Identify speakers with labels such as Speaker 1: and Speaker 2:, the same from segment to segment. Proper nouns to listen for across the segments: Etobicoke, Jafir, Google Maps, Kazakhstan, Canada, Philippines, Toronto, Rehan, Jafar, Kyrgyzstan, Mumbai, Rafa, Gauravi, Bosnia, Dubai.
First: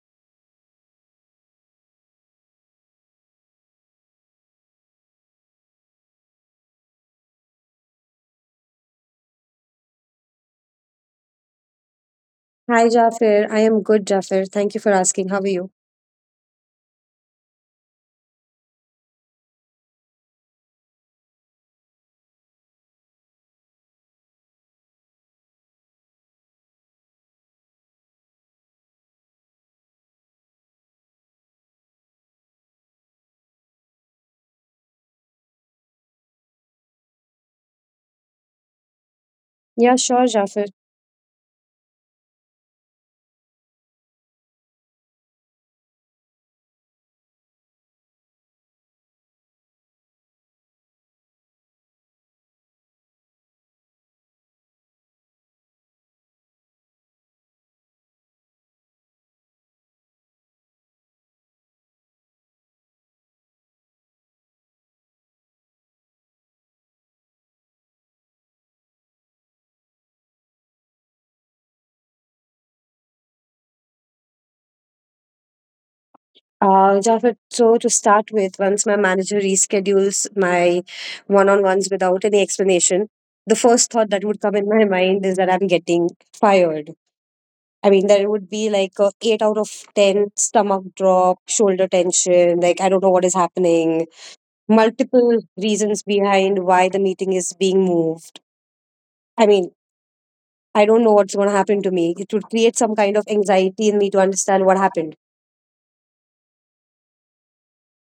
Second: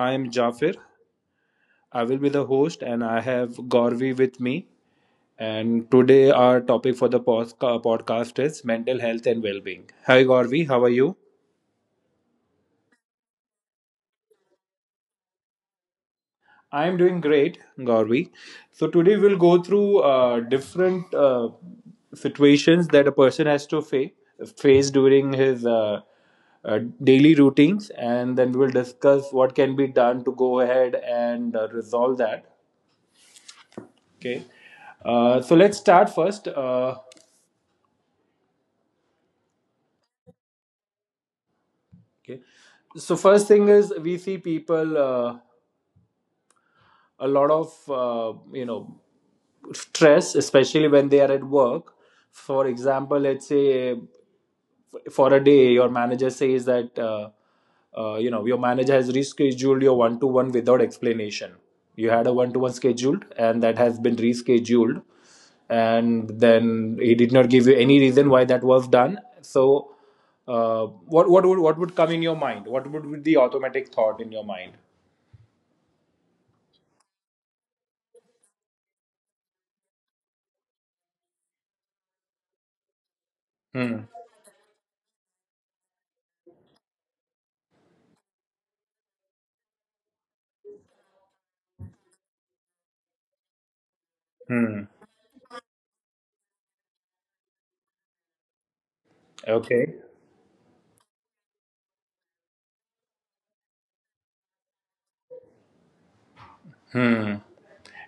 Speaker 1: I'm Jafir. I will be the host and I have Gauravi with me. And today our topic for the podcast is mental health and well-being. Hi Gauravi, how are you?
Speaker 2: Hi, Jafar. I am good, Jafar. Thank you for asking. How are you?
Speaker 1: I'm doing great, Gauravi. So today we'll go through different situations that a person has to face during his daily routines, and then we will discuss what can be done to go ahead and resolve that. Okay. So let's start first.
Speaker 2: Yeah, sure, Jafar.
Speaker 1: Okay. So first thing is we see people a lot of stress, especially when they are at work. For example, let's say for a day your manager says that you know, your manager has rescheduled your one to one without explanation. You had a one to one scheduled and that has been rescheduled, and then he did not give you any reason why that was done. So what would come in your mind? What would be the automatic thought in your mind?
Speaker 2: Jafar, so to start with, once my manager reschedules my one on ones without any explanation, the first
Speaker 1: Hmm.
Speaker 2: thought that would come in my mind is that I'm getting fired. I mean, there would be like a 8 out of 10 stomach drop, shoulder tension, like I don't know what is happening,
Speaker 1: Hmm.
Speaker 2: multiple reasons behind why the meeting is being moved. I mean,
Speaker 1: Okay.
Speaker 2: I don't know what's going to happen to me. It would create some kind of anxiety in me to understand what happened.
Speaker 1: Hmm.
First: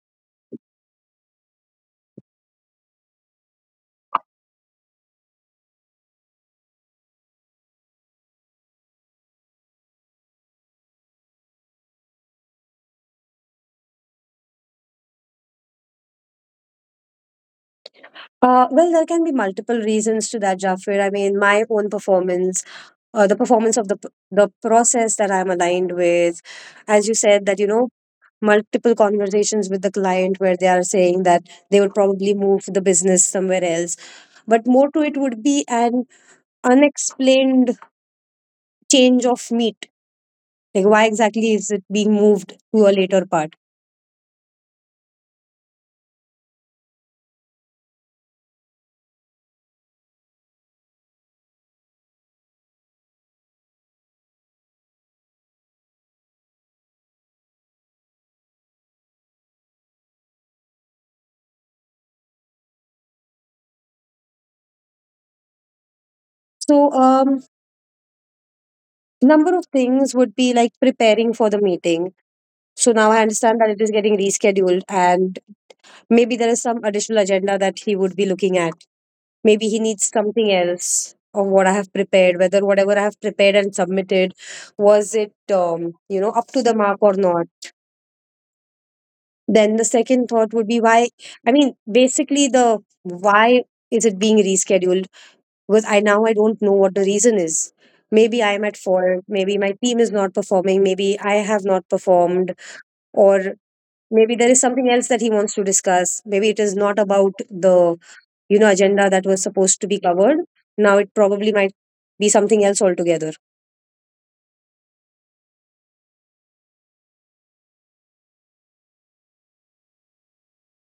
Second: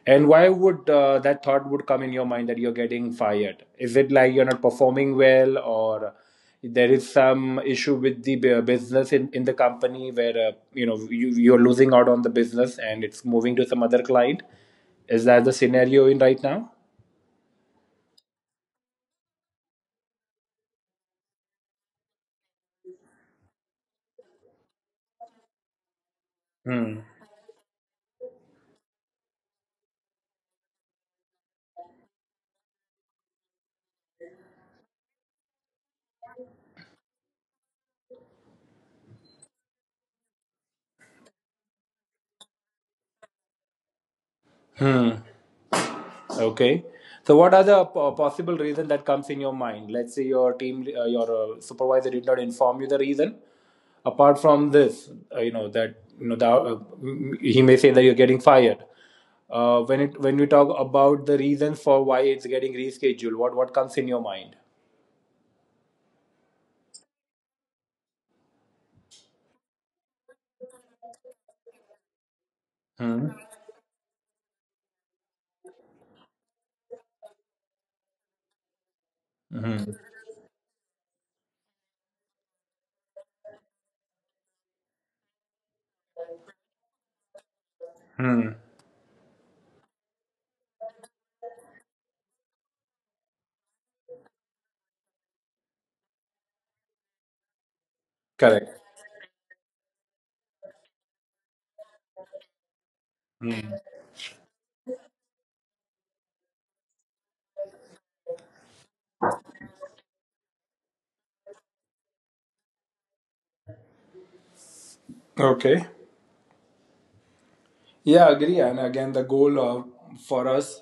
Speaker 1: And why would that thought would come in your mind that you're getting fired? Is it like you're not performing well, or there is some issue with the business in the company where you know, you're losing out on the business and it's moving to some other client? Is that the scenario in right now?
Speaker 2: Well, there can be multiple reasons to that, Jafar. I mean, my own performance, the performance of the process that I'm aligned with,
Speaker 1: Hmm.
Speaker 2: as you said that, you know, multiple conversations with the client where they are saying that they would probably move the business somewhere else, but more to it would be an unexplained change of meat. Like, why exactly is it being moved to a later part?
Speaker 1: Hmm. Okay. So what are the possible reason that comes in your mind? Let's say your team, your supervisor did not inform you the reason. Apart from this, you know that you know the, he may say that you're getting fired. When we talk about the reasons for why it's getting rescheduled, what comes in your mind?
Speaker 2: So, number of things would be like preparing for the meeting. So now I
Speaker 1: Hmm.
Speaker 2: understand that it is getting rescheduled, and maybe there is some additional agenda that he would be looking at. Maybe he
Speaker 1: Hmm.
Speaker 2: needs something else of what I have prepared, whether whatever I have prepared and submitted was it, up to the mark or not.
Speaker 1: Hmm.
Speaker 2: Then the second thought would be why, I mean, basically, the why is it being rescheduled? Because I now I don't know what the reason is. Maybe I am at
Speaker 1: Correct.
Speaker 2: fault. Maybe my team is not performing. Maybe I have not performed, or
Speaker 1: Hmm.
Speaker 2: maybe there is something else that he wants to discuss. Maybe it is not about the, you know, agenda that was supposed to be covered. Now it probably might be something else altogether.
Speaker 1: Okay. Yeah, agree. And again, the goal of, for us,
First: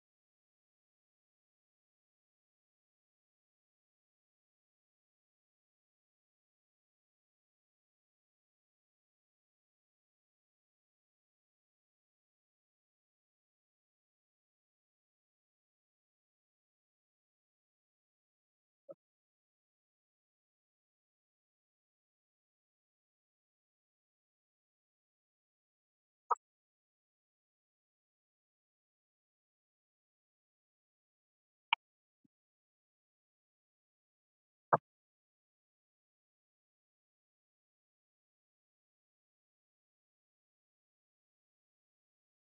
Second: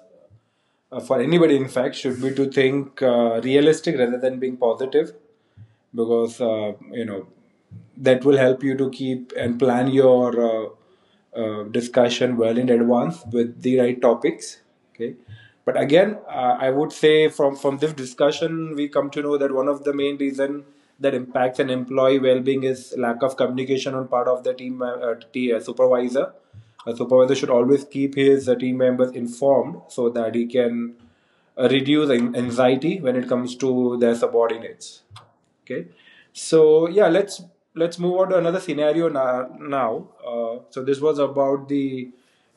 Speaker 1: for anybody in fact, should be to think realistic rather than being positive, because that will help you to keep and plan your discussion well in advance with the right topics. Okay. But again, I would say from this discussion we come to know that one of the main reason that impacts an employee well-being is lack of communication on part of the team supervisor. A supervisor should always keep his team members informed so that he can reduce anxiety when it comes to their subordinates. Okay, so yeah, let's move on to another scenario now. So this was about the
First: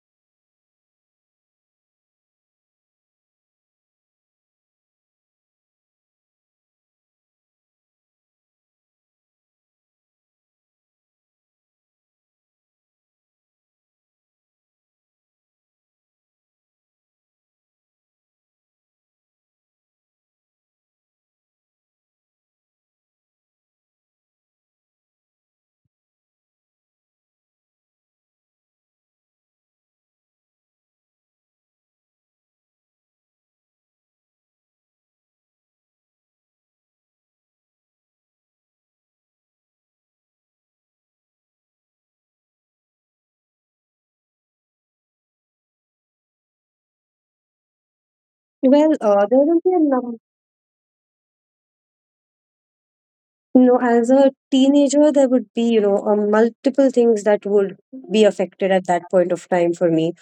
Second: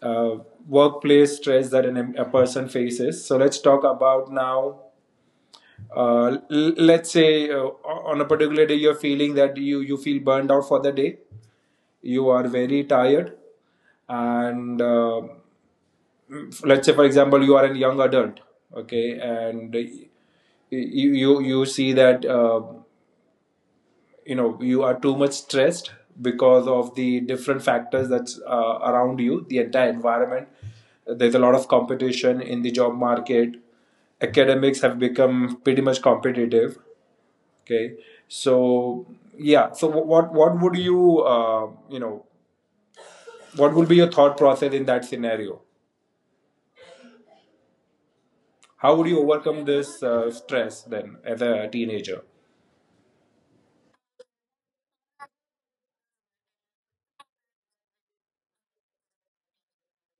Speaker 1: uh, workplace stress that a person faces. So let's talk about now. Let's say on a particular day you're feeling that you feel burned out for the day. You are very tired, and let's say, for example, you are a young adult, okay, and you see that you are too much stressed because of the different factors that's around you, the entire environment. There's a lot of competition in the job market. Academics have become pretty much competitive. Okay. So yeah, so what would you you know what would be your thought process in that scenario?
Speaker 2: Well,
Speaker 1: How would you
Speaker 2: there will
Speaker 1: overcome
Speaker 2: be a
Speaker 1: this
Speaker 2: num-
Speaker 1: stress then as a teenager?
Speaker 2: you know, as a teenager, there would be, multiple things that would be affected at that point of time for me.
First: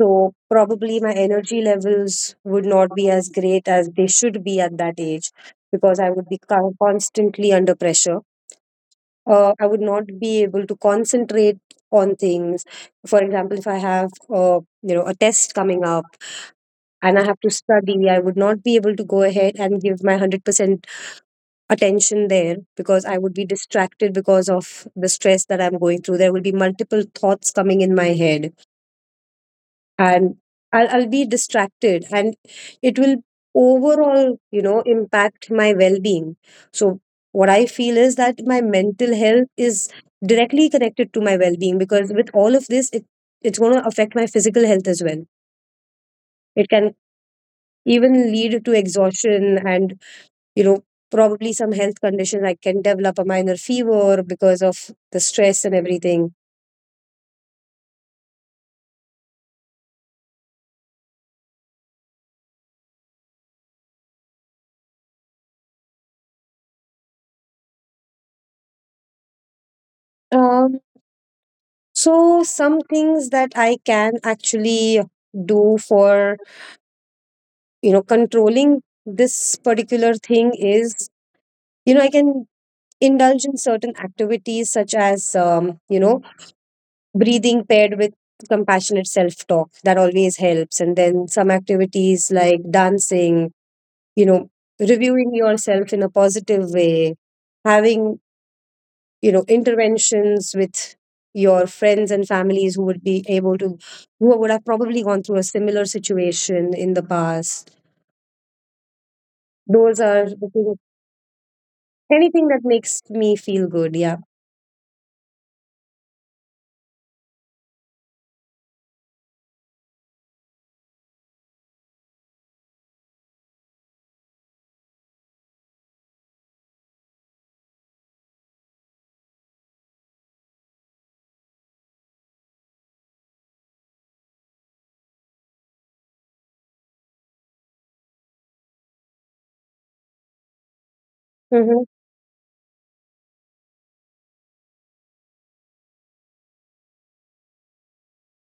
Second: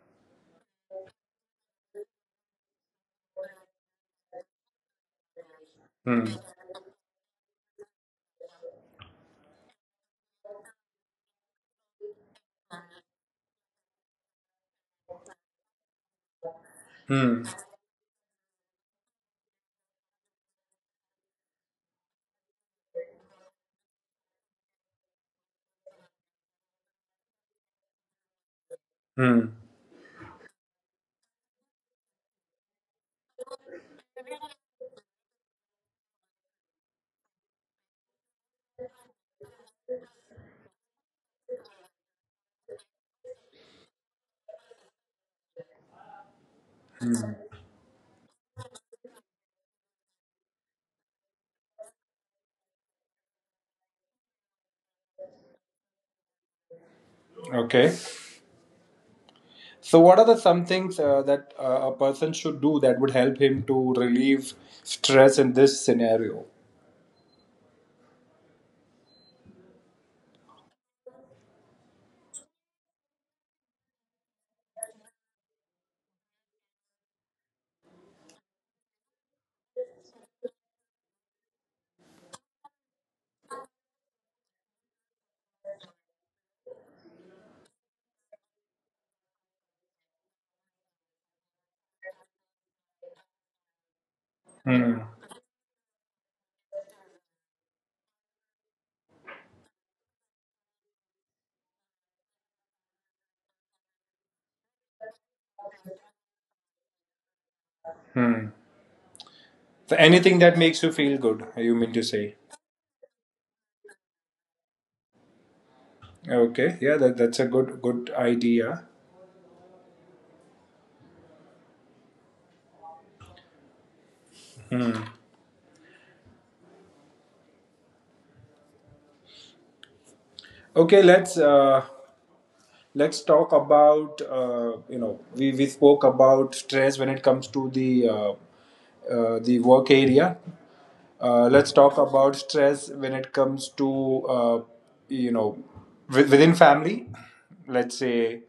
Speaker 2: So probably my energy levels would not be as great as they should be at that age because I
Speaker 1: Hmm.
Speaker 2: would be constantly under pressure. I would not be able to concentrate on things. For example, if I have, a test coming up and I have
Speaker 1: Hmm.
Speaker 2: to study, I would not be able to go ahead and give my 100% attention there because I would be distracted because of the stress that I'm going through. There will be multiple thoughts coming in my head,
Speaker 1: Hmm.
Speaker 2: and I'll be distracted, and it will overall, you know, impact my well-being. So what I feel is that my mental health is directly connected to my well-being, because with all of this, it, it's going to affect my physical health as well. It can even lead to exhaustion and, you know, probably some health conditions. I can develop a minor fever because of the stress and everything.
Speaker 1: Okay. So what are the some things that a person should do that would help him to relieve stress in this scenario?
Speaker 2: um, so some things that I can actually do for, you know, controlling this particular thing is, you know, I can indulge in certain activities such as, you know, breathing paired with compassionate self talk, that always helps, and then some activities like dancing, you know,
Speaker 1: Hmm.
Speaker 2: reviewing yourself in a positive way, having, you know, interventions with your friends and families, who would be able to, who would have probably gone through a similar situation in the past.
Speaker 1: So,
Speaker 2: Those are
Speaker 1: anything
Speaker 2: the
Speaker 1: that makes
Speaker 2: things.
Speaker 1: you feel good, you mean to say?
Speaker 2: Anything that makes me feel good, yeah.
Speaker 1: Okay, yeah, that, that's a good good idea. Okay, let's talk about we spoke about stress when it comes to the work area. Let's
Speaker 2: Hmm.
Speaker 1: talk about stress when it comes to you know within family. Let's say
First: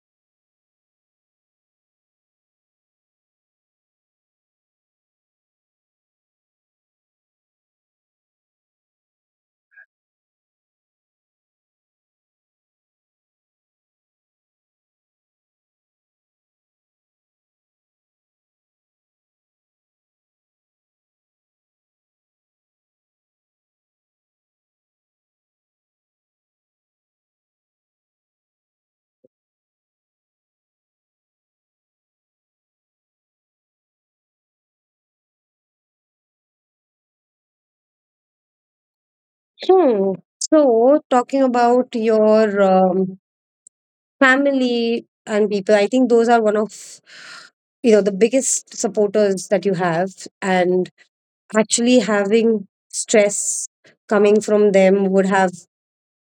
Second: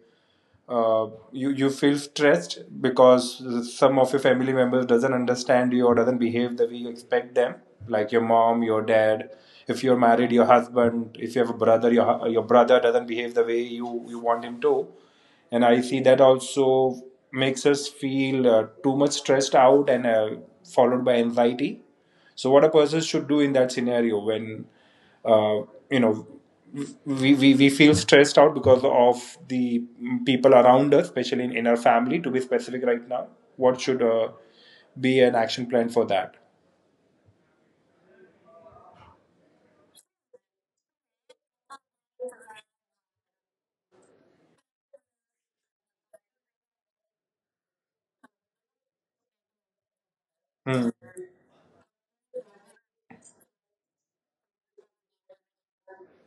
Speaker 1: uh, you you feel stressed because some of your family members doesn't understand you or doesn't behave the way you expect them, like your mom, your dad, if you're married your husband, if you have a brother your your brother doesn't behave the way you you want him to. And I see that also makes us feel too much stressed out and followed by anxiety. So what a person should do in that scenario when uh, you know we feel stressed out because of the people around us, especially in our family, to be specific right now. What should be an action plan for that?
Speaker 2: Hmm. So, talking about your, family and people, I think those are one of, you know, the biggest supporters that you have,
Speaker 1: Hmm.
Speaker 2: and actually having stress coming from them would have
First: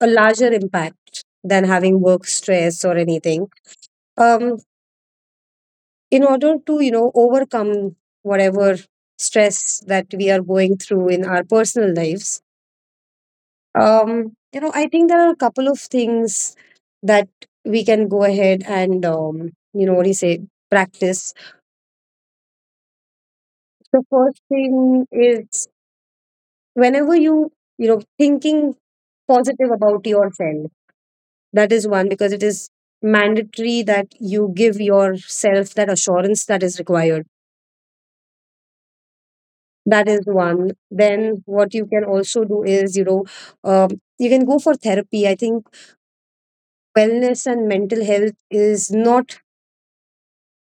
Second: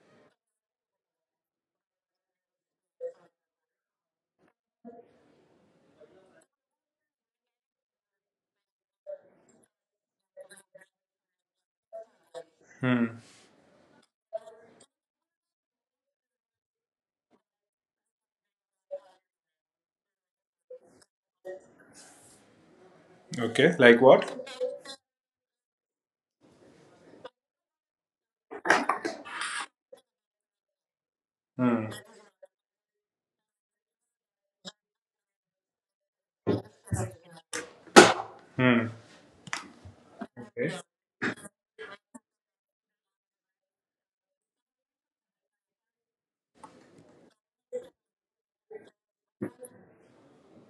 Speaker 2: a larger impact than having work stress or anything. Um, in order to, you know, overcome whatever stress that we are going through in our personal lives,
Speaker 1: Hmm.
Speaker 2: You know, I think there are a couple of things that we can go ahead and, you know, what do you say, practice.
Speaker 1: Okay, like
Speaker 2: The
Speaker 1: what?
Speaker 2: first thing is, whenever you, you know, thinking positive about yourself, that
Speaker 1: Hmm.
Speaker 2: is one, because it is mandatory that you give yourself that assurance that is required.
Speaker 1: Hmm.
Speaker 2: That is one.
Speaker 1: Okay.
Speaker 2: Then what you can also do is, you know, um, you can go for therapy. I think wellness and mental health is not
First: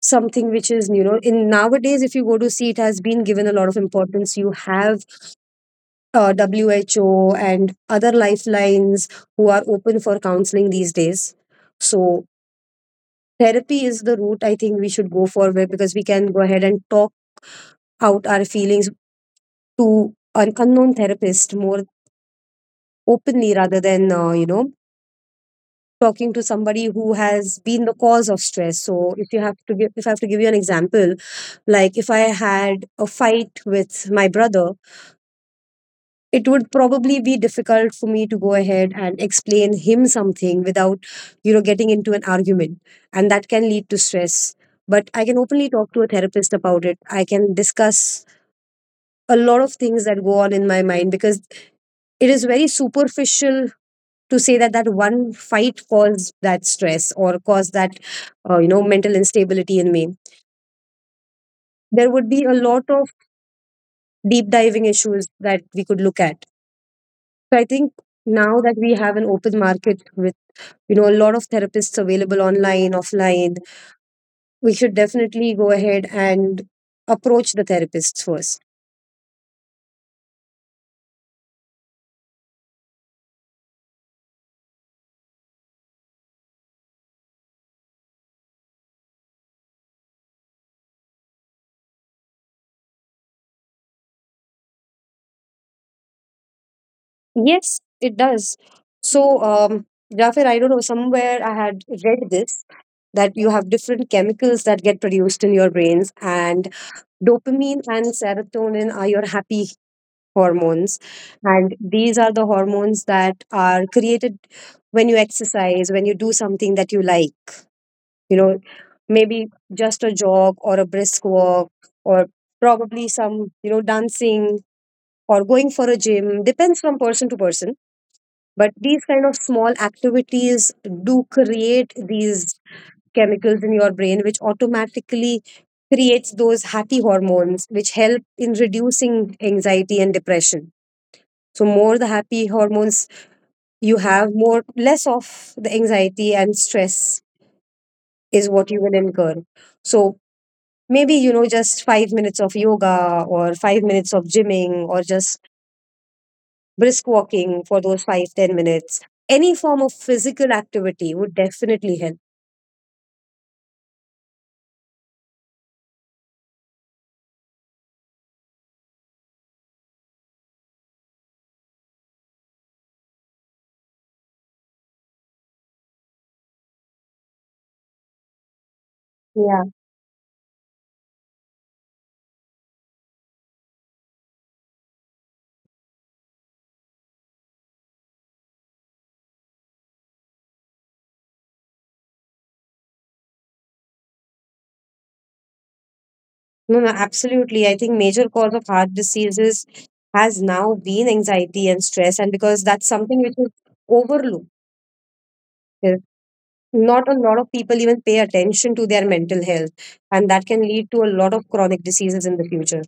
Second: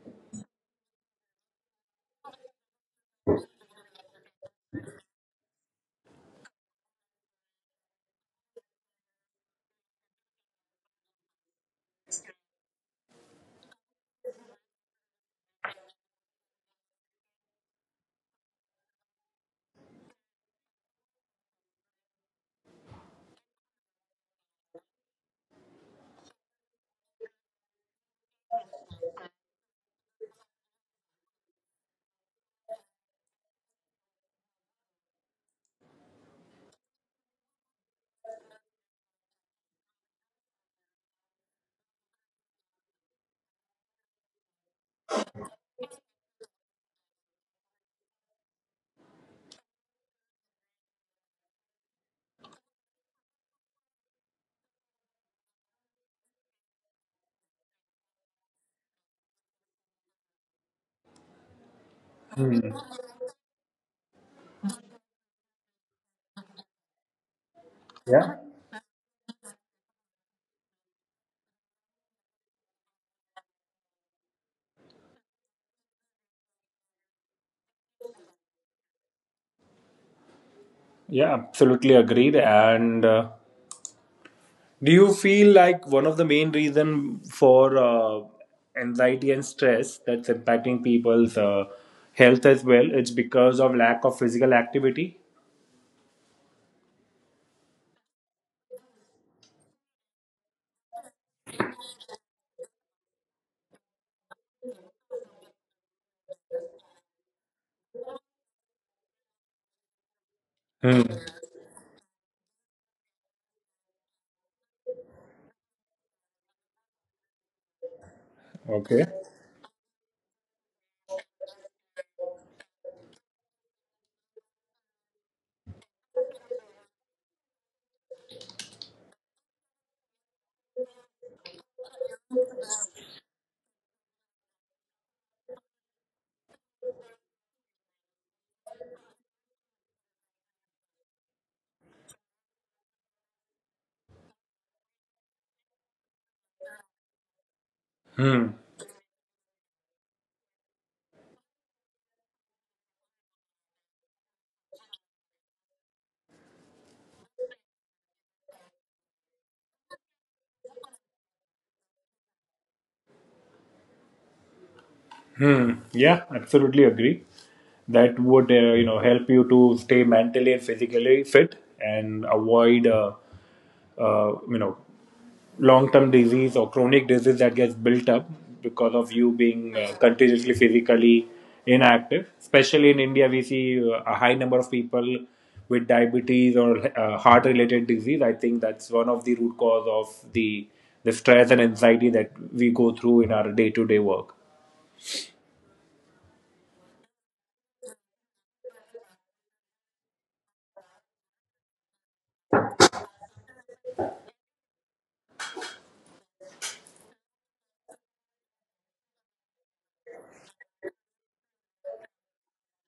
Speaker 2: something which is, you know, in nowadays, if you go to see, it has been given a lot of importance. You have, who and other lifelines who are open for counseling these days. So therapy is the route, I think, we should go for, where- because we can go ahead and talk out our feelings to an unknown therapist more openly rather than, you know, talking to somebody who has been the cause of stress. So if you have to give, if I have to give you an example, like if I had a fight with my brother, it would probably be difficult for me to go ahead and explain him something without, you know, getting into an argument, and that can lead to stress. But I can openly talk to a therapist about it. I can discuss a lot of things that go on in my mind, because it is very superficial to say that that one fight caused that stress or caused that, you know, mental instability in me. There would be a
Speaker 1: Hmm.
Speaker 2: lot of deep diving issues that we could look at. So I think,
Speaker 1: Yeah.
Speaker 2: now that we have an open market with, you know, a lot of therapists available online offline, we should definitely go ahead and approach the therapists first.
Speaker 1: Yeah, absolutely agreed. And do you feel like one of the main reason for anxiety and stress that's impacting people's health as well, it's because of lack of physical activity?
Speaker 2: Yes, it does. So, um Jafar, I don't know, somewhere I had read this, that you have different chemicals that get produced in your brains, and dopamine and serotonin are your happy
Speaker 1: Hmm.
Speaker 2: hormones. And these are the hormones that are created when you exercise, when you do something that you like. You know,
Speaker 1: Okay.
Speaker 2: maybe just a jog or a brisk walk, or probably some, you know, dancing, or going for a gym, depends from person to person. But these kind of small activities do create these chemicals in your brain, which automatically creates those happy hormones which help in reducing anxiety and depression. So more the happy hormones you have, more less of the anxiety and stress
Speaker 1: Hmm.
Speaker 2: is what you will incur. So maybe, you know, just 5 minutes of yoga or 5 minutes of gymming, or just brisk walking for those 5 to 10 minutes, any form of physical activity would definitely help.
Speaker 1: Hmm. Yeah, absolutely agree. That would help you to stay mentally and physically fit and avoid uh, you know long-term disease or chronic disease that gets built up because of you
Speaker 2: Yeah.
Speaker 1: being continuously physically inactive. Especially in India, we see a high number of people with diabetes or heart-related disease. I think that's one of the root cause of the stress and anxiety that we go through in our day-to-day work.
Speaker 2: No, absolutely, I think major cause of heart diseases has now been anxiety and stress, and because that's something which is overlooked. Uh, not a lot of people even pay attention to their mental health, and that can lead to a lot of chronic diseases in the future.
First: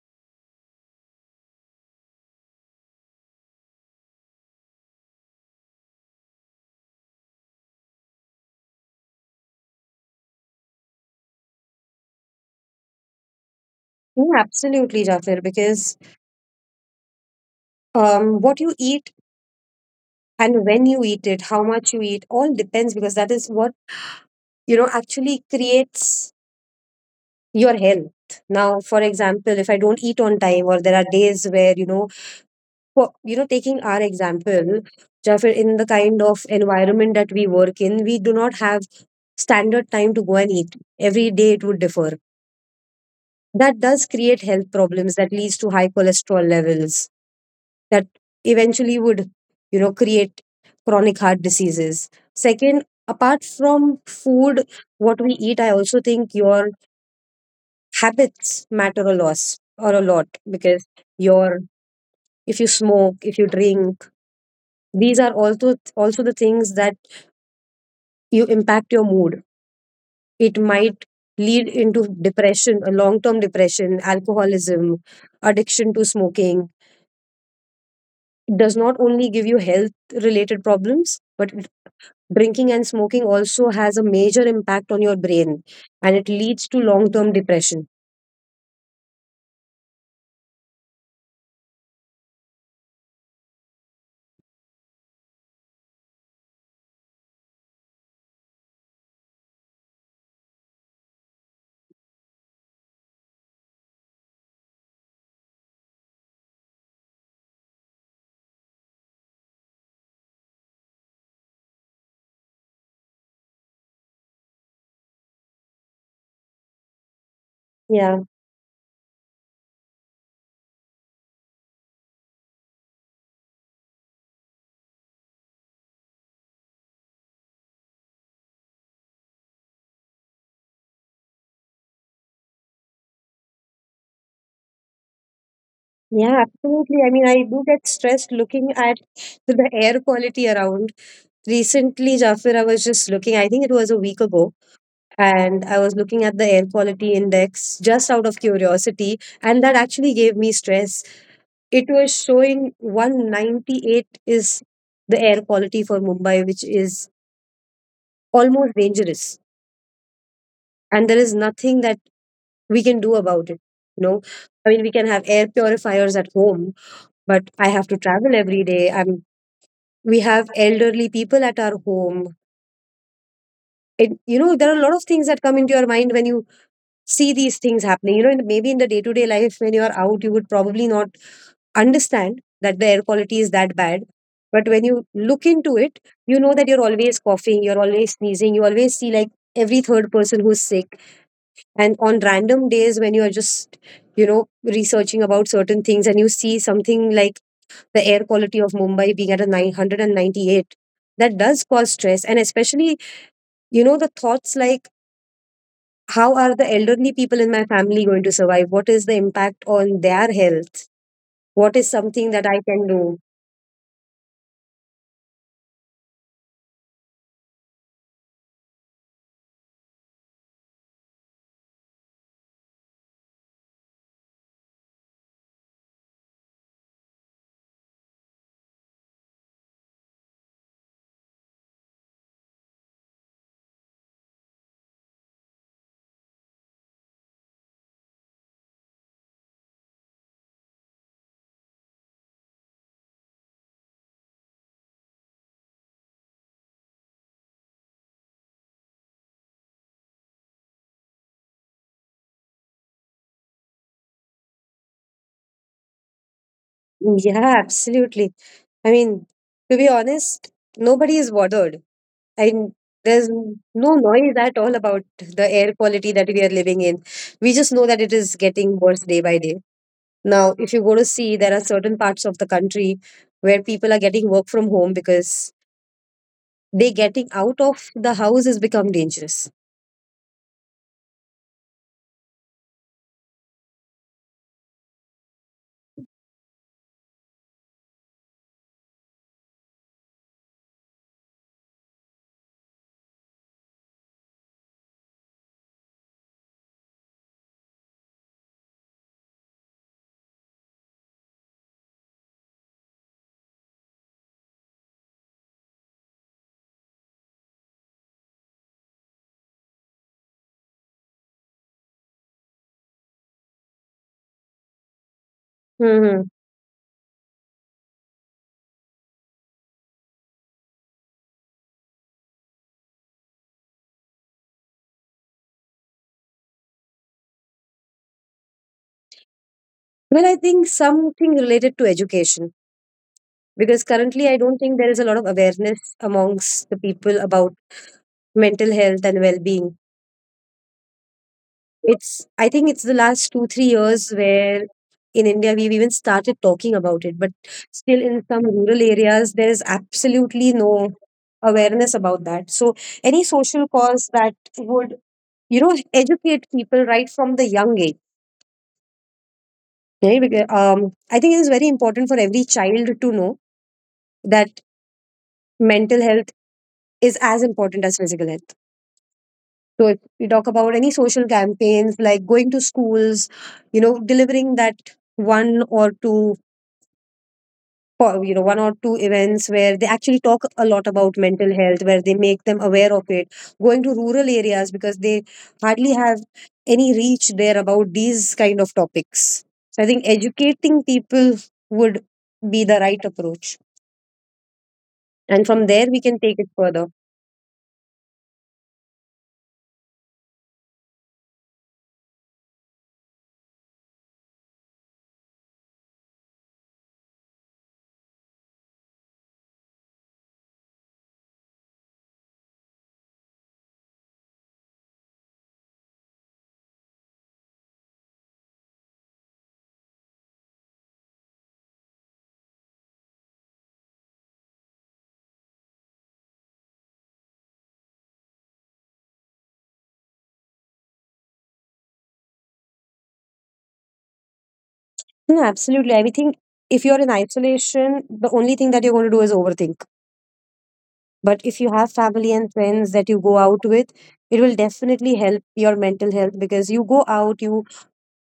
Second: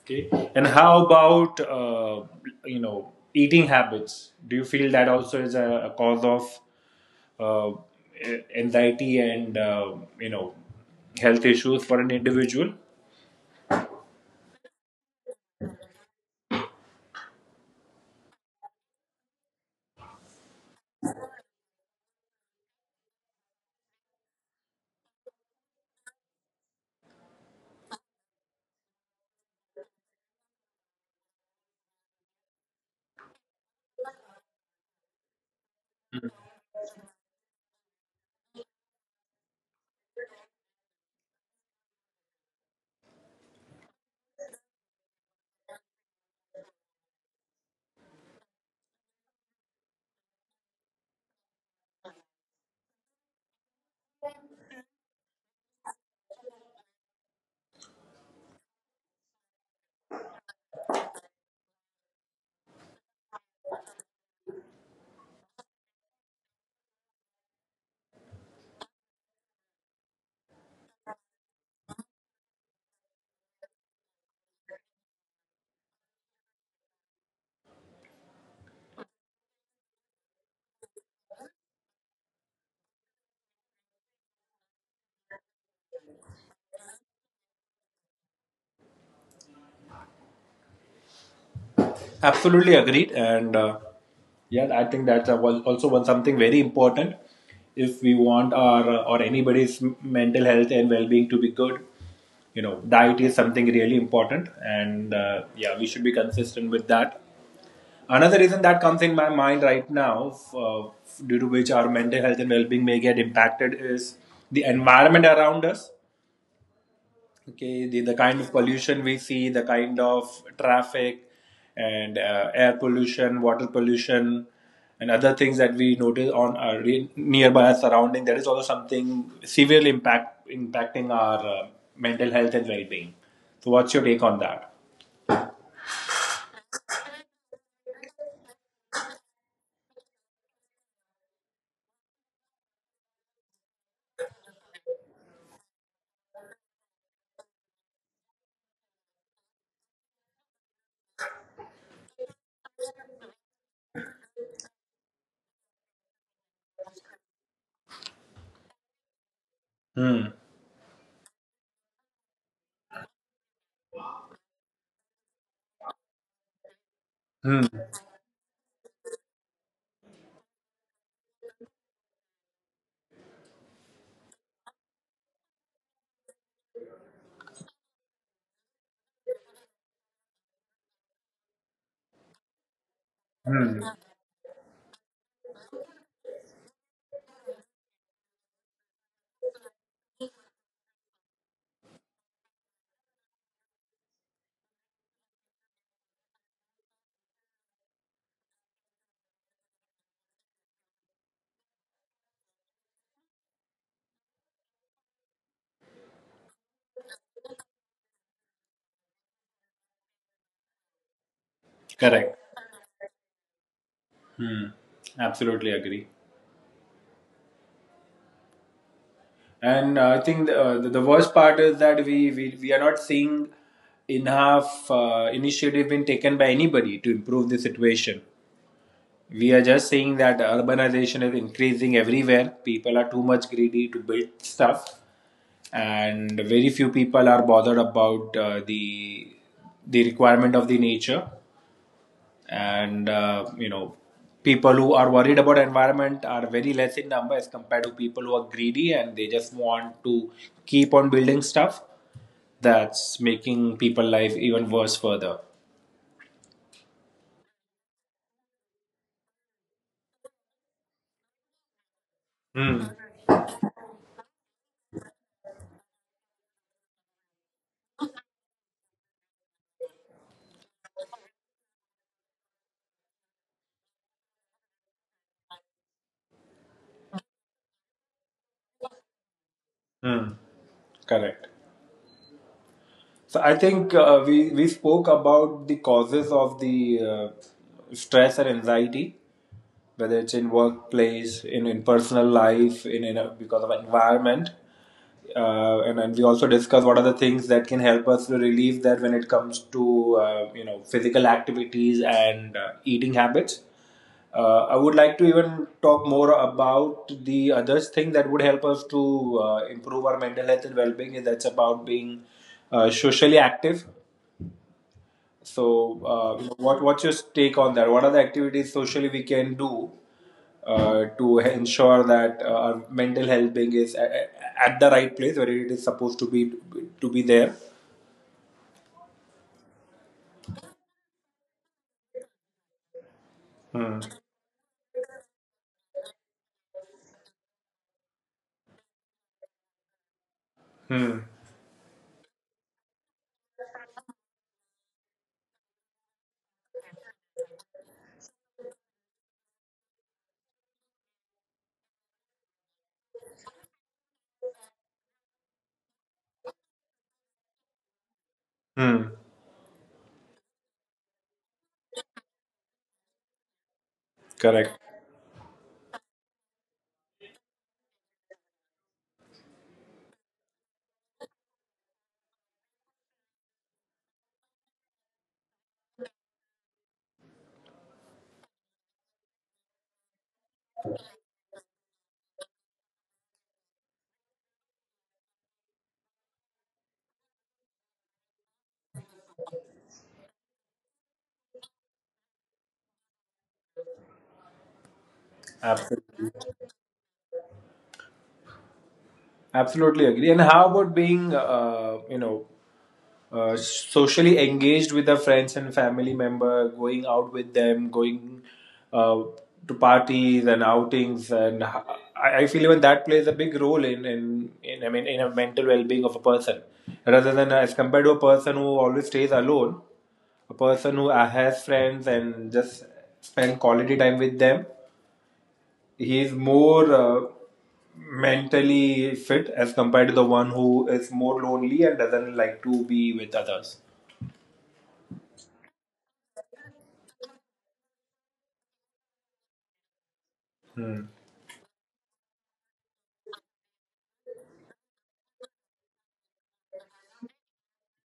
Speaker 1: Okay. And how about eating habits? Do you feel that also is a cause of uh, anxiety and you know health issues for an individual?
Speaker 2: Yeah, absolutely, Jafir, because, what you eat and when you eat it, how much you eat, all depends, because that is what, you know, actually creates your health. Now for example, if I don't eat on time, or there are days where, you know, for, you know, taking our example, Jafar, in the kind of environment that we work in, we do not have standard time to go and eat. Every day it would differ. That does create health problems, that leads to high cholesterol levels, that eventually would, you know, create chronic heart diseases. Second, apart from food, what we eat, I also think your habits matter a lot, or a lot, because your, if you smoke, if you drink, these are also the things that you impact your mood. It might lead into depression, a long term depression, alcoholism, addiction to smoking. It does not only give you health related problems, but drinking and smoking also has a major impact on your brain, and it leads to long term depression.
Speaker 1: Absolutely agreed. And yeah, I think that's a, was also one something very important if we want our or anybody's mental health and well-being to be good. You know, diet is something really important, and yeah, we should be consistent with that. Another reason that comes in my mind right now, due to which our mental health and well-being may get impacted, is the environment around us. Okay, the
Speaker 2: Yeah,
Speaker 1: kind of pollution we see, the kind of traffic, and air pollution, water pollution, and other things that we notice on our nearby surrounding. That is also something severely impacting our mental health and well-being. So, what's your take on that?
Speaker 2: yeah, absolutely. I mean, I do get stressed looking at the air quality around. Recently, Jafir, I was just looking, I think it was a week ago, and I was looking at the air quality index just out of curiosity, and that actually gave me stress. It was showing 198 is the air quality for Mumbai, which is almost dangerous.
Speaker 1: Hmm.
Speaker 2: And there is nothing that we can do about it you know I mean, we can have air purifiers at home, but I
Speaker 1: Hmm.
Speaker 2: have to travel every day. I'm We have elderly people at our home. You know, there are a lot of things that come into your mind when you see these things happening. You know, maybe in the day to day life when you are out, you would probably not understand that the air quality is
Speaker 1: Hmm.
Speaker 2: that bad. But when you look into it, you know that you're always coughing, you're always sneezing, you always see like every third person who's sick. And on random days when you are just, you know, researching about certain things and you see something like the air quality of Mumbai being at a 998, that does cause stress. And especially, you know, the thoughts like, how are the elderly people in my family going to survive? What is the impact on their health? What is something
Speaker 1: Correct.
Speaker 2: that I can do?
Speaker 1: Absolutely agree. And I think the worst part is that we are not seeing enough initiative being taken by anybody to improve the situation. We are just seeing that urbanization is increasing everywhere. People are too much greedy to build stuff, and very few people are bothered about the requirement of the nature. And people who are worried about environment are very less in number as compared to people who are greedy and they just want to keep on building stuff, that's making people life even worse further.
Speaker 2: Yeah, absolutely. I mean, to be honest, nobody is bothered. I
Speaker 1: Hmm.
Speaker 2: There's no noise at all about the air quality that we are living in. We just know that it is getting worse day by day. Now, if you go to see, there are certain parts of the country where people are getting work from home because they getting out of the house has become dangerous.
Speaker 1: Hmm. Correct. So I think we spoke about the causes of the uh, stress and anxiety, whether it's in workplace, in personal life, because of environment. And then we also discuss what are the things that can help us to relieve that when it comes to physical activities and eating habits. I would like to even talk more about the other thing that would help us to improve our mental health and well-being, is that's about being socially active. So,
Speaker 2: Hmm.
Speaker 1: what what's your take on that? What are the activities socially we can do to ensure that our mental health being is at the right place where it is supposed to be there?
Speaker 2: Well, I think something related to education, because
Speaker 1: Hmm.
Speaker 2: currently I don't think there is a lot of awareness amongst the people about mental health and well being.
Speaker 1: Hmm.
Speaker 2: It's, I think it's the last two, three years where in India we've even started talking about it, but still in some rural areas there is absolutely no awareness about that. So any social cause that would, you know, educate people right from the young age.
Speaker 1: Hmm.
Speaker 2: Right? Because, I think it is very important for every child to know that
Speaker 1: Correct.
Speaker 2: mental health is as important as physical health. So if we talk about any social campaigns like going to schools, you know, delivering that one or two, for one or two events where they actually talk a lot about mental health, where they make them aware of it, going to rural areas because they hardly have any reach there about these kind of topics. So I think educating people would be the right approach, and from there we can take
Speaker 1: Absolutely.
Speaker 2: it further.
Speaker 1: Absolutely agree. And how about being, socially engaged with the friends and family member, going out with them, going uh, to parties and outings, and I feel even that plays a big role in in, I mean in a mental well being of a person, rather than as compared to a person who always stays alone. A person who has friends and just spend quality time with them, he is more. Mentally fit as compared to the one who is more lonely and doesn't like to be with others.
Speaker 2: No, absolutely. I think if you're in isolation, the only thing that you're going to do is overthink.
Speaker 1: Hmm.
Speaker 2: But if you have family and friends that you go out with, it will definitely help your mental health, because you go out, you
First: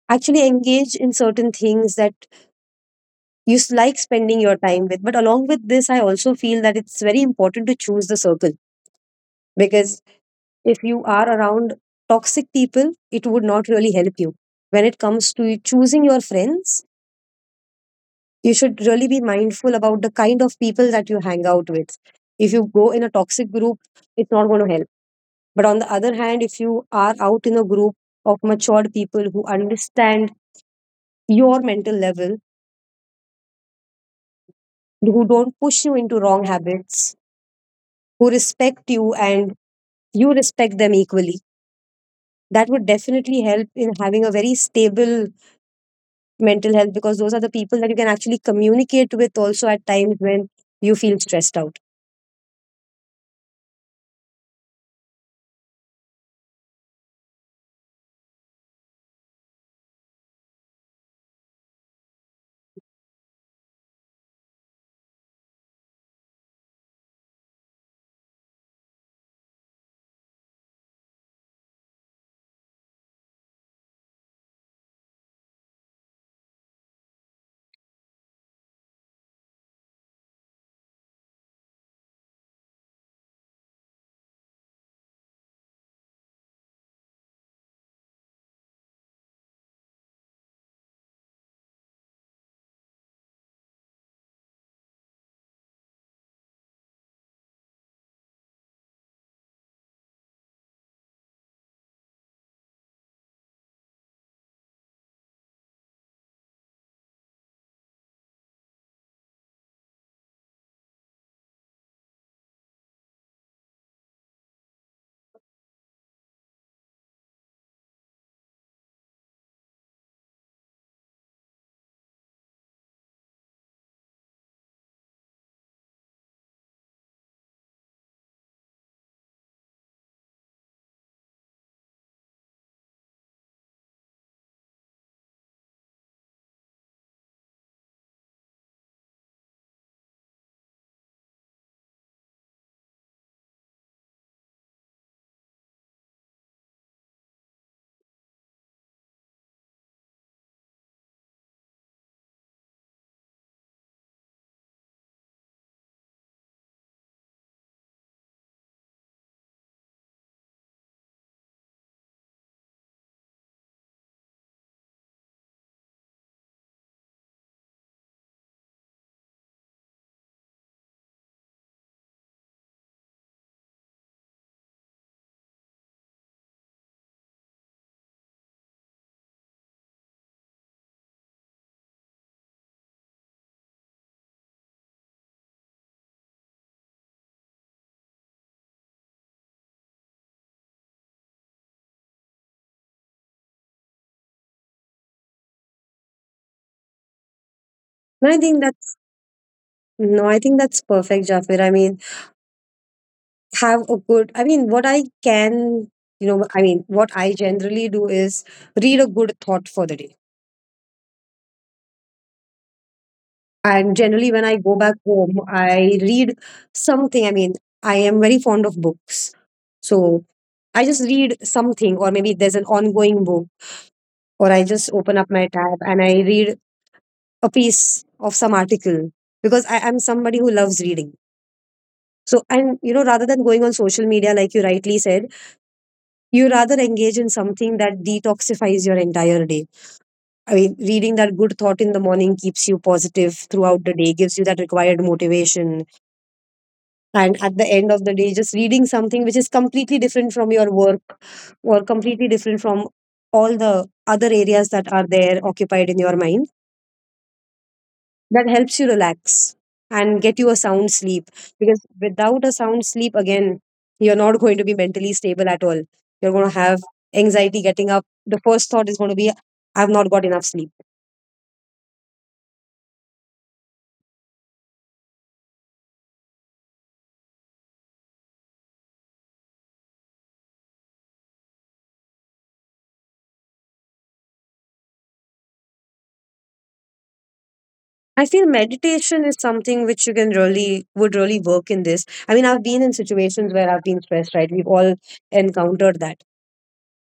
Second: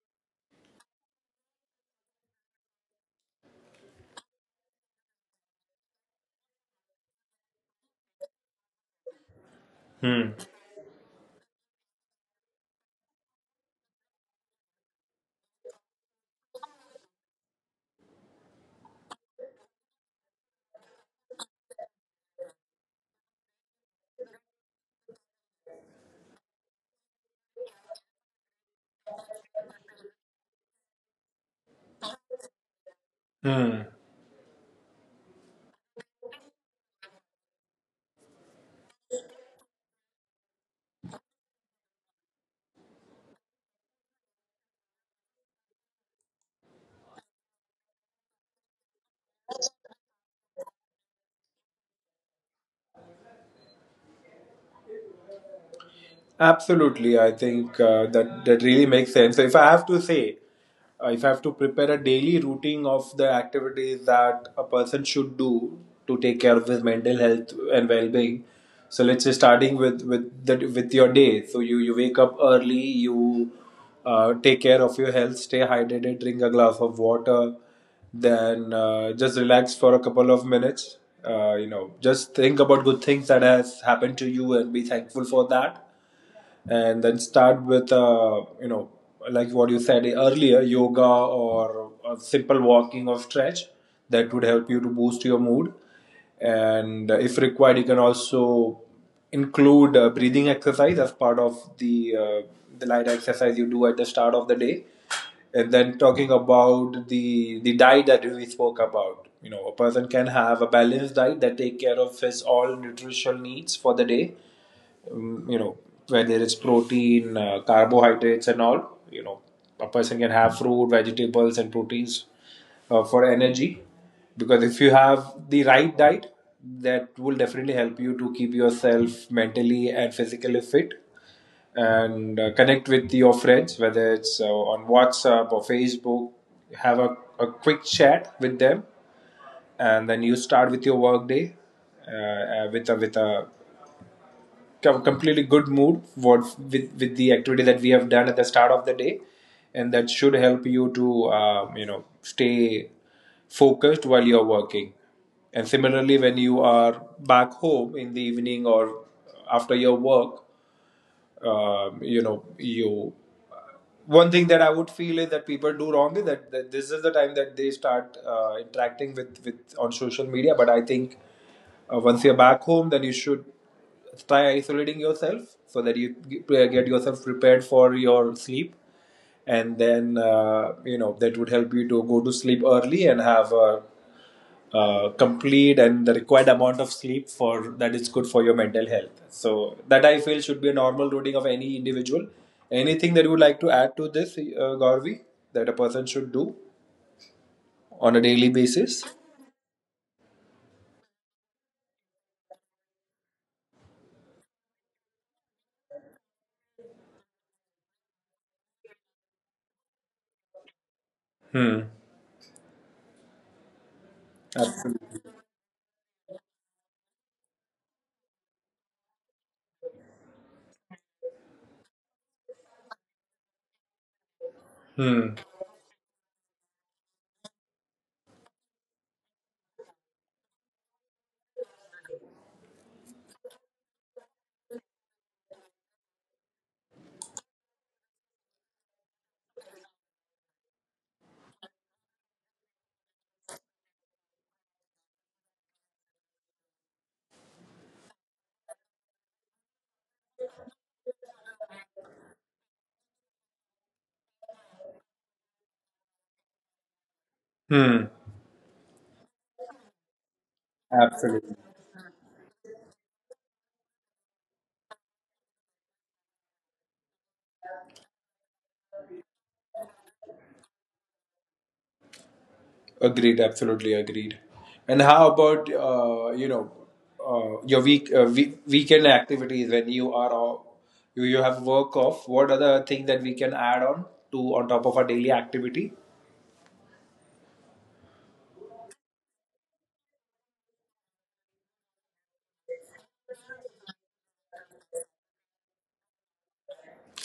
Speaker 2: actually engage in certain things that like spending your time with. But along with this, I also feel that it's very important to choose the circle, because
Speaker 1: 嗯
Speaker 2: if you are around toxic people, it would not really help you. When it comes to choosing your friends, you should really be mindful about the kind of people that you hang out with. If you go in a toxic group, it's not going to help. But on the other hand, if you are out in a group of matured people who understand your mental level,
Speaker 1: 嗯。
Speaker 2: who don't push you into wrong habits, who respect you and you respect them equally. That would definitely help in having a very stable mental health, because those are the people that you can actually communicate with also at times when you feel stressed out.
Speaker 1: Absolutely, I think that that really makes sense. So if I have to say, if I have to prepare a daily routine of the activities that a person should do to take care of his mental health and well-being, so let's say starting with with your day. So you wake up early, you take care of your health, stay hydrated, drink a glass of water, then just relax for a couple of minutes. Just think about good things that has happened to you and be thankful for that, and then start with like what you said earlier, yoga or a simple walking or stretch that would help you to boost your mood. And if required, you can also include breathing exercise as part of the the light exercise you do at the start of the day. And then talking about the diet that we spoke about, a person can have a balanced diet that take care of his all nutritional needs for the day, um, you know where there is protein, carbohydrates and all, a person can have fruit, vegetables and proteins for energy. Because if you have the right diet, that will definitely help you to keep yourself mentally and physically fit. And connect with your friends, whether it's on whatsapp or facebook, have a quick chat with them, and then you start with your work day uh, with a completely good mood what with the activity that we have done at the start of the day. And that should help you to stay focused while you're working. And similarly, when you are back home in the evening or after your work, you know you one thing that I would feel is that people do wrong is that this is the time that they start interacting with, on social media. But I think once you're back home, then you should try isolating yourself so that you get yourself prepared for your sleep. And then, that would help you to go to sleep early and have a complete and the required amount of sleep for that is good for your mental health. So that I feel should be a normal routine of any individual. Anything that you would like to add to this, Gauravi, that a person should do on a daily
Speaker 2: And I think
Speaker 1: basis?
Speaker 2: that's No, I think that's perfect, Jafir. I mean, have a good I mean, what I can you know, I mean, what I generally do is read a good thought for the day.
Speaker 1: Hmm.
Speaker 2: And generally, when I go
Speaker 1: Absolutely.
Speaker 2: back home, I read something. I mean, I am very fond of books. So I just read something, or maybe there's an ongoing book, or I just
Speaker 1: Hmm.
Speaker 2: open up my tab and I read a piece of some article, because I am somebody who loves reading. So, and you know, rather than going on social media, like you rightly said, you rather engage in something that detoxifies your entire day. I mean, reading that good thought in the morning keeps you positive throughout the day, gives you that required motivation, and at the end of the day just reading something which is completely different from your work or completely different from all the other areas that are there occupied in your mind,
Speaker 1: Hmm.
Speaker 2: that helps you relax and get you a sound
Speaker 1: Absolutely.
Speaker 2: sleep. Because without a sound sleep again, you're not going to be mentally stable at all. You're going to have anxiety. Getting up, the first thought is going to be, I've not got enough sleep.
Speaker 1: Agreed, absolutely agreed. And how about your week, weekend activities when you are off, you have work off? What other thing that we can add on to on top of our daily activity?
Speaker 2: I feel meditation is something which you can really would really work in this. I mean, I've been in situations where I've been stressed, right? We've all encountered that.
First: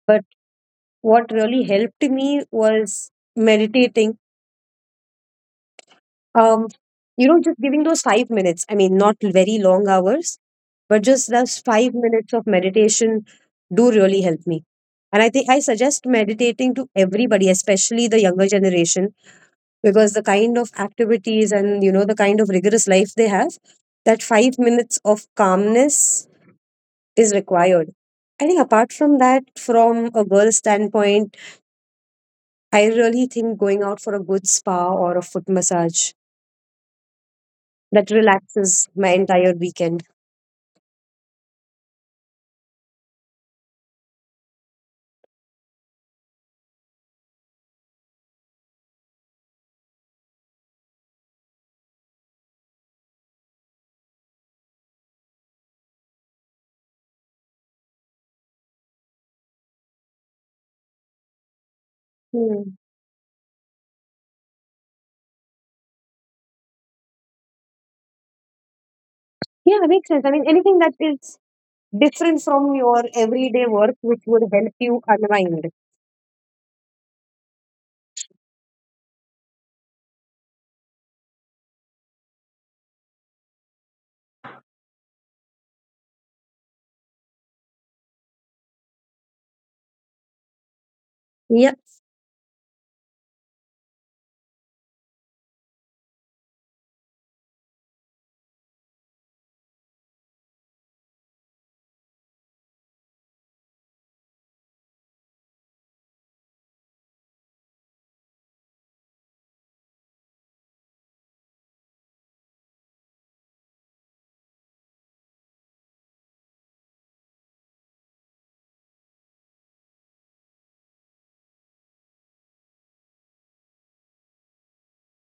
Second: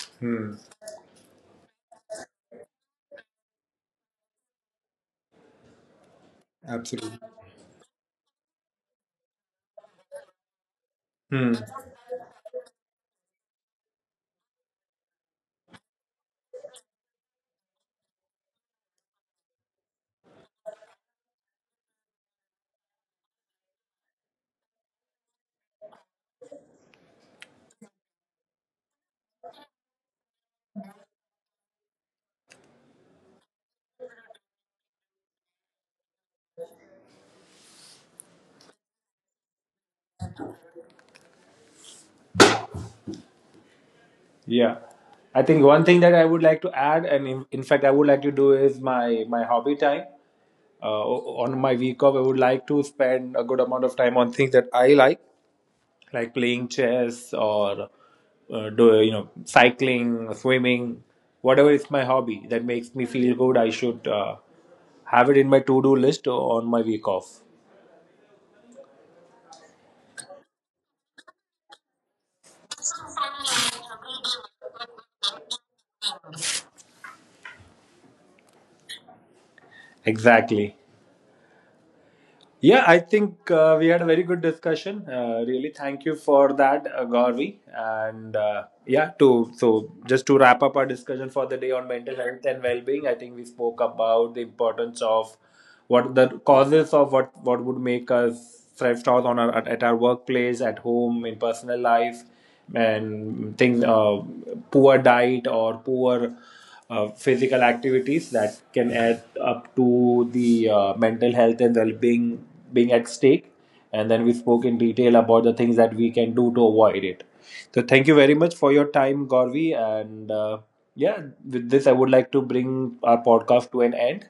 Speaker 2: But
Speaker 1: Hmm.
Speaker 2: what really helped me was meditating. Um,
Speaker 1: Absolutely.
Speaker 2: you know, just giving those 5 minutes. I mean, not very long hours, but just those
Speaker 1: Hmm.
Speaker 2: 5 minutes of meditation do really help me. And I think I suggest meditating to everybody, especially the younger generation, because the kind of activities and you know the kind of rigorous life they have, that 5 minutes of calmness is required. I think apart from that, from a girl's standpoint, I really think going out for a good spa or a foot massage that relaxes my entire weekend.
Speaker 1: Yeah. I think one thing that I would like to add, and in fact, I would like to do is my hobby time. On my week off, I would like to spend a good amount of time on things that I like. Like playing chess or do you know, cycling, swimming, whatever
Speaker 2: Hmm.
Speaker 1: is my hobby that makes me feel good. I should have it in my to-do list on my week off.
Speaker 2: Yeah, makes sense. I mean, anything that is different from your everyday work, which would help you unwind.
Speaker 1: Exactly. Yeah, I think we had a very good discussion. Really, thank you for that, Gauri. And yeah, to so just to wrap
Speaker 2: Yeah.
Speaker 1: up our discussion for the day on mental health and well-being, I think we spoke about the importance of what the causes of what would make us self-doubt on our at our workplace, at home, in personal life, and things poor diet or poor physical activities that can add up to the mental health and well-being being at stake. And then we spoke in detail about the things that we can do to avoid it. So thank you very much for your time, Gorvi, and yeah with this, I would like to bring our podcast to an end.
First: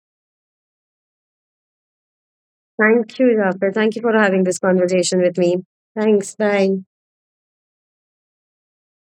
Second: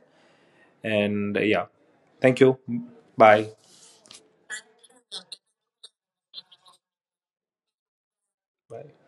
Speaker 1: And thank you.
Speaker 2: Thank you,
Speaker 1: Bye
Speaker 2: Rafa. Thank you for having this conversation with me. Thanks. Bye.
Speaker 1: bye.